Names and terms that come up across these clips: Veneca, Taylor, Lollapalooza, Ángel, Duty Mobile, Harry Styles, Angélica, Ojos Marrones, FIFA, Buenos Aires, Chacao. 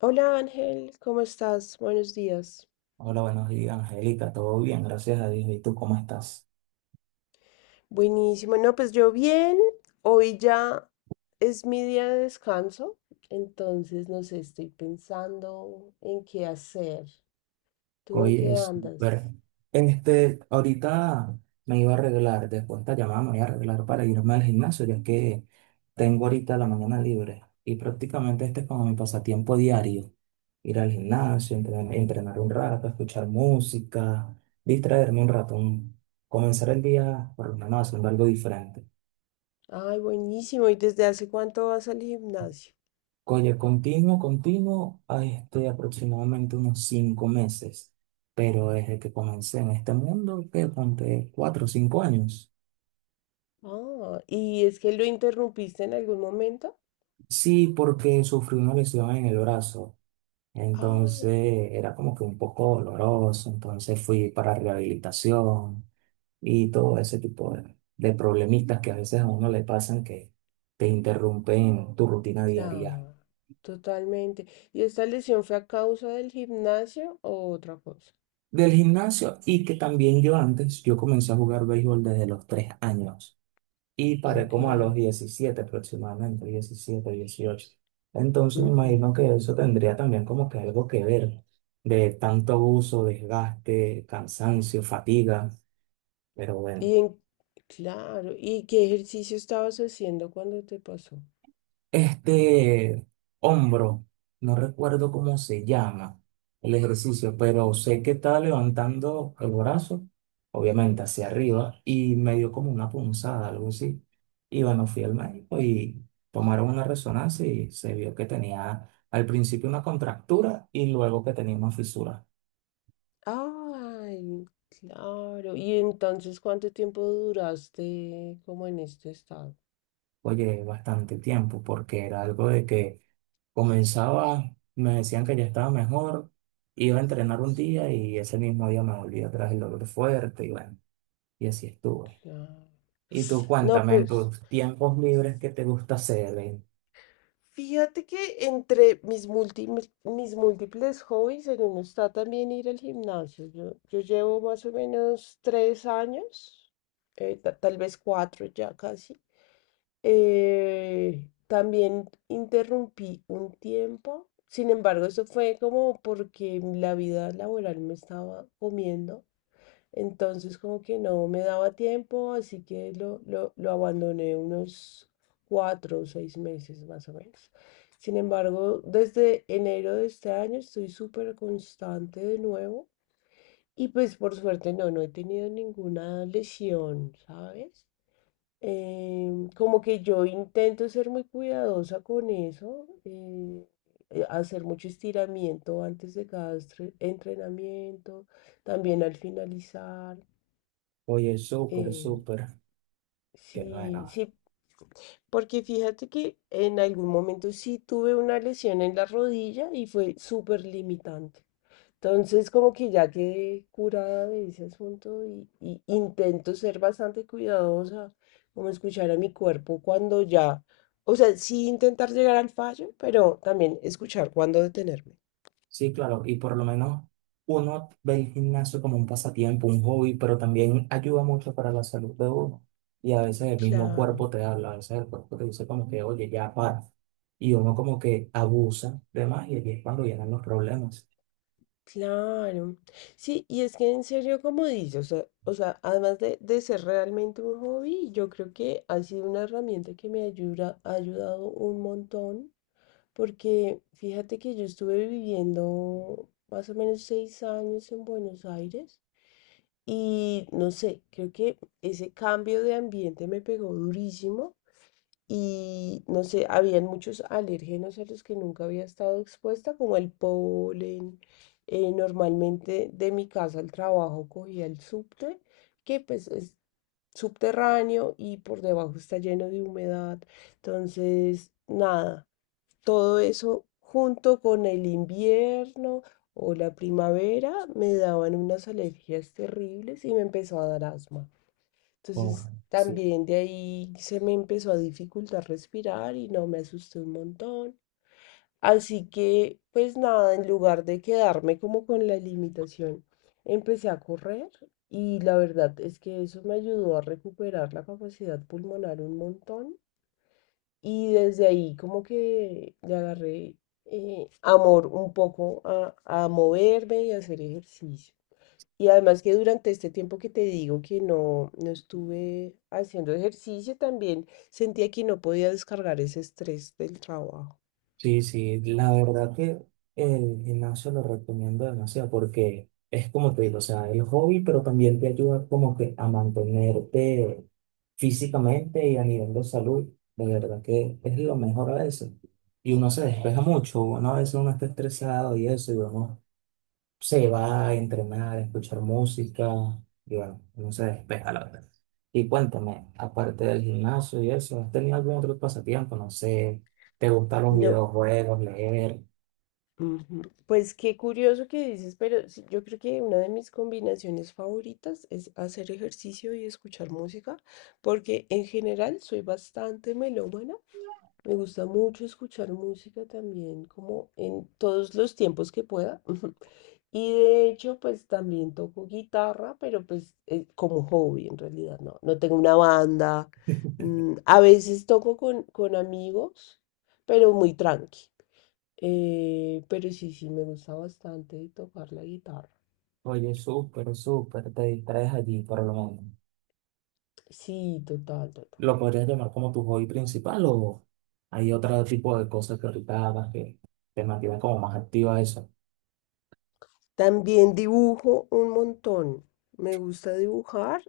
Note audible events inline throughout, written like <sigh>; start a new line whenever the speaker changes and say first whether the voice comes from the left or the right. left: Hola Ángel, ¿cómo estás? Buenos días.
right: Hola, buenos días, Angélica. Todo bien, gracias a Dios. ¿Y tú cómo estás?
left: Buenísimo. No, pues yo bien. Hoy ya es mi día de descanso, entonces no sé, estoy pensando en qué hacer. ¿Tú en
right: Oye,
left: qué
right: súper.
left: andas?
right: Ahorita me iba a arreglar, después de esta llamada me voy a arreglar para irme al gimnasio, ya que tengo ahorita la mañana libre. Y prácticamente este es como mi pasatiempo diario. Ir al gimnasio, entrenar, un rato, escuchar música, distraerme un rato, comenzar el día por lo menos haciendo algo diferente.
left: Ay, buenísimo. ¿Y desde hace cuánto vas al gimnasio?
right: Oye, continuo, continuo, a este aproximadamente unos 5 meses, pero desde que comencé en este mundo, que ponte 4 o 5 años.
left: Ah, ¿y es que lo interrumpiste en algún momento?
right: Sí, porque sufrí una lesión en el brazo, entonces
left: Ay,
right: era como que un poco doloroso, entonces fui para rehabilitación y todo ese tipo de problemitas que a veces a uno le pasan que te interrumpen tu rutina diaria.
left: claro, totalmente. ¿Y esta lesión fue a causa del gimnasio o otra cosa?
right: Del gimnasio, y que también yo antes, yo comencé a jugar béisbol desde los 3 años. Y paré
left: Ok.
right: como a los 17 aproximadamente, 17, 18. Entonces me
left: Ujú.
right: imagino que eso tendría también como que algo que ver de tanto abuso, desgaste, cansancio, fatiga, pero
left: Y
right: bueno.
left: en, claro, ¿y qué ejercicio estabas haciendo cuando te pasó?
right: Este hombro, no recuerdo cómo se llama el ejercicio, pero sé que estaba levantando el brazo, obviamente hacia arriba, y me dio como una punzada, algo así. Y bueno, fui al médico y tomaron una resonancia y se vio que tenía al principio una contractura y luego que tenía una fisura.
left: Ay, claro. ¿Y entonces cuánto tiempo duraste como en este estado?
right: Oye, bastante tiempo, porque era algo de que comenzaba, me decían que ya estaba mejor, iba a entrenar un día y ese mismo día me volvía atrás el dolor fuerte y bueno, y así estuve.
left: Claro.
right: Y tú
left: No,
right: cuéntame en
left: pues
right: tus tiempos libres qué te gusta hacer, ¿eh?
left: fíjate que entre mis múltiples hobbies en uno está también ir al gimnasio. Yo llevo más o menos 3 años, tal vez cuatro ya casi. También interrumpí un tiempo, sin embargo, eso fue como porque la vida laboral me estaba comiendo, entonces como que no me daba tiempo, así que lo abandoné unos 4 o 6 meses más o menos. Sin embargo, desde enero de este año estoy súper constante de nuevo y pues por suerte no, no he tenido ninguna lesión, ¿sabes? Como que yo intento ser muy cuidadosa con eso, hacer mucho estiramiento antes de cada entrenamiento, también al finalizar.
right: Oye, súper,
left: eh,
right: súper, que
left: sí,
right: bueno.
left: sí, porque fíjate que en algún momento sí tuve una lesión en la rodilla y fue súper limitante. Entonces, como que ya quedé curada de ese asunto y intento ser bastante cuidadosa, como escuchar a mi cuerpo cuando ya, o sea, sí intentar llegar al fallo, pero también escuchar cuando detenerme.
right: Sí, claro, y por lo menos uno ve el gimnasio como un pasatiempo, un hobby, pero también ayuda mucho para la salud de uno. Y a veces el mismo
left: Claro,
right: cuerpo te habla, a veces el cuerpo te dice como que, oye, ya para. Y uno como que abusa de más y aquí es cuando vienen los problemas.
left: claro. Sí, y es que en serio, como dices, o sea, además de ser realmente un hobby, yo creo que ha sido una herramienta que me ayuda, ha ayudado un montón. Porque fíjate que yo estuve viviendo más o menos 6 años en Buenos Aires y no sé, creo que ese cambio de ambiente me pegó durísimo y no sé, habían muchos alérgenos a los que nunca había estado expuesta, como el polen. Normalmente de mi casa al trabajo cogía el subte, que pues es subterráneo y por debajo está lleno de humedad. Entonces, nada. Todo eso junto con el invierno o la primavera me daban unas alergias terribles y me empezó a dar asma.
right: Oh,
left: Entonces
right: sí.
left: también de ahí se me empezó a dificultar respirar y no me asusté un montón. Así que pues nada, en lugar de quedarme como con la limitación, empecé a correr y la verdad es que eso me ayudó a recuperar la capacidad pulmonar un montón. Y desde ahí como que le agarré amor un poco a, moverme y a hacer ejercicio. Y además que durante este tiempo que te digo que no, no estuve haciendo ejercicio, también sentía que no podía descargar ese estrés del trabajo.
right: Sí, sí, la verdad que el gimnasio lo recomiendo demasiado porque es como te digo, o sea, el hobby, pero también te ayuda como que a mantenerte físicamente y a nivel de salud. De verdad que es lo mejor a veces. Y uno se despeja mucho, uno a veces uno está estresado y eso, y uno se va a entrenar, a escuchar música y bueno, no se despeja la verdad. Y cuéntame, aparte del gimnasio y eso, ¿has tenido algún otro pasatiempo? No sé, ¿te gustan los
left: No.
right: videojuegos, leer?
left: Ujú. Pues qué curioso que dices, pero sí, yo creo que una de mis combinaciones favoritas es hacer ejercicio y escuchar música, porque en general soy bastante melómana. Me gusta mucho escuchar música también, como en todos los tiempos que pueda. <laughs> Y de hecho, pues también toco guitarra, pero pues como hobby en realidad, no, no tengo una banda. Mm, a veces toco con amigos, pero muy tranqui. Pero sí, sí, me gusta bastante tocar la guitarra.
right: Oye, súper, súper, te distraes allí por lo menos.
left: Sí, total, total.
right: ¿Lo podrías llamar como tu hobby principal o hay otro tipo de cosas que ahorita hagas que te mantienen como más activa a eso?
left: También dibujo un montón. Me gusta dibujar.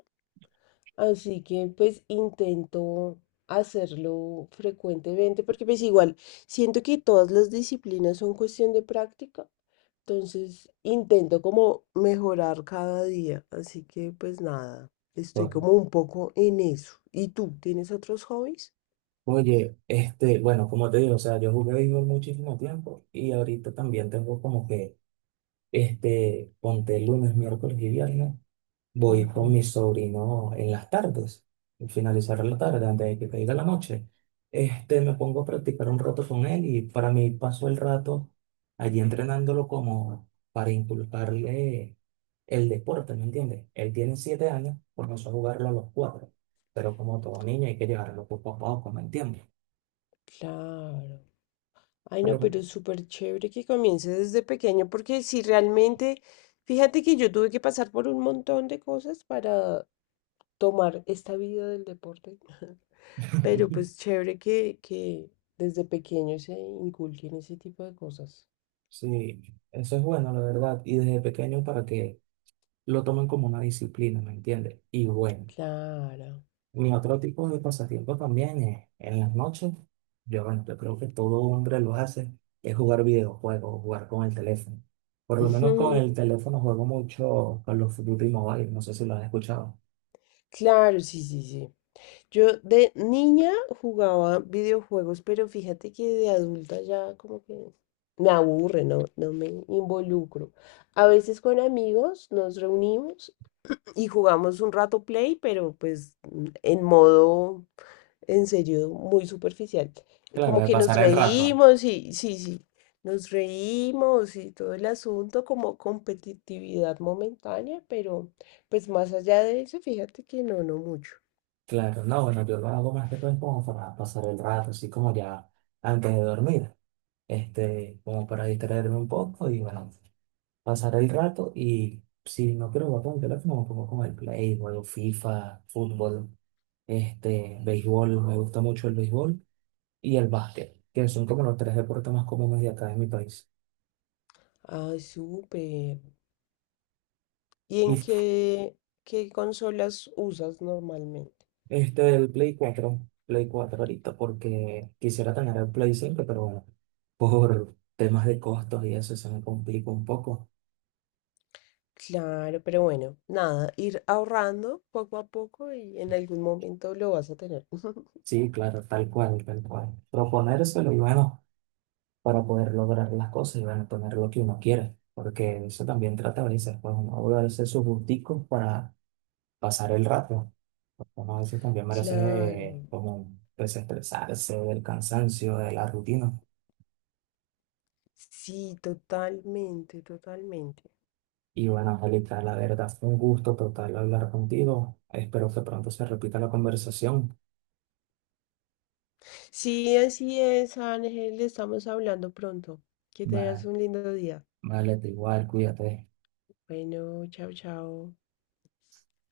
left: Así que pues intento hacerlo frecuentemente porque pues igual siento que todas las disciplinas son cuestión de práctica, entonces intento como mejorar cada día, así que pues nada, estoy
right: Bueno,
left: como un poco en eso. ¿Y tú tienes otros hobbies?
right: oye, este, bueno, como te digo, o sea, yo jugué béisbol muchísimo tiempo y ahorita también tengo como que ponte lunes, miércoles y viernes. Voy
left: Ujú,
right: con mi sobrino en las tardes, al finalizar la tarde, antes de que caiga la noche. Me pongo a practicar un rato con él y para mí paso el rato allí entrenándolo como para inculcarle el deporte, ¿me entiendes? Él tiene 7 años, comenzó a jugarlo a los cuatro, pero como todo niño hay que llevarlo poco a poco, ¿me entiendes?
left: claro. Ay, no,
right: Pero-
left: pero es súper chévere que comience desde pequeño porque si realmente, fíjate que yo tuve que pasar por un montón de cosas para tomar esta vida del deporte. <laughs> Pero pues
right: <laughs>
left: chévere que desde pequeño se inculquen ese tipo de cosas.
right: Sí, eso es bueno, la verdad. Y desde pequeño para que lo toman como una disciplina, ¿me entiendes? Y bueno,
left: Claro.
right: mi otro tipo de pasatiempo también es en las noches. Yo, bueno, yo creo que todo hombre lo hace, es jugar videojuegos, jugar con el teléfono. Por
left: <laughs>
right: lo menos con
left: Ujú.
right: el teléfono juego mucho con los Duty Mobile, no sé si lo has escuchado.
left: Claro, sí, sí, sí. Yo de niña jugaba videojuegos, pero fíjate que de adulta ya como que me aburre, no, no me involucro. A veces con amigos nos reunimos y jugamos un rato play, pero pues en modo en serio muy superficial.
right: Claro,
left: Como
right: de
left: que nos
right: pasar el rato.
left: reímos y sí, sí, nos reímos y todo el asunto como competitividad momentánea, pero pues más allá de eso, fíjate que no, no mucho.
right: Claro, no, bueno, yo lo hago más que todo es como para pasar el rato, así como ya antes de dormir, como para distraerme un poco y bueno, pasar el rato y si no quiero jugar con el teléfono, me pongo con el Play, juego FIFA, fútbol, béisbol, me gusta mucho el béisbol y el básquet, que son como los tres deportes más comunes de acá en mi país.
left: Ah, súper. ¿Y
right: Y
left: en qué, qué consolas usas normalmente?
right: el Play 4 Play 4 ahorita, porque quisiera tener el Play 5 pero bueno, por temas de costos y eso se me complica un poco.
left: Claro, pero bueno, nada, ir ahorrando poco a poco y en algún momento lo vas a tener. <laughs>
right: Sí, claro, tal cual, tal cual. Proponérselo y bueno, para poder lograr las cosas y bueno, tener lo que uno quiere, porque eso también trata a veces, pues uno debe darse sus gusticos para pasar el rato, porque uno a veces también merece
left: Claro,
right: como desestresarse del cansancio, de la rutina.
left: sí, totalmente, totalmente.
right: Y bueno, Angélica, la verdad fue un gusto total hablar contigo. Espero que pronto se repita la conversación.
left: Sí, así es, Ángel, estamos hablando pronto. Que tengas
right: Va-
left: un lindo día.
right: Vale, te igual, cuídate.
left: Bueno, chao, chao.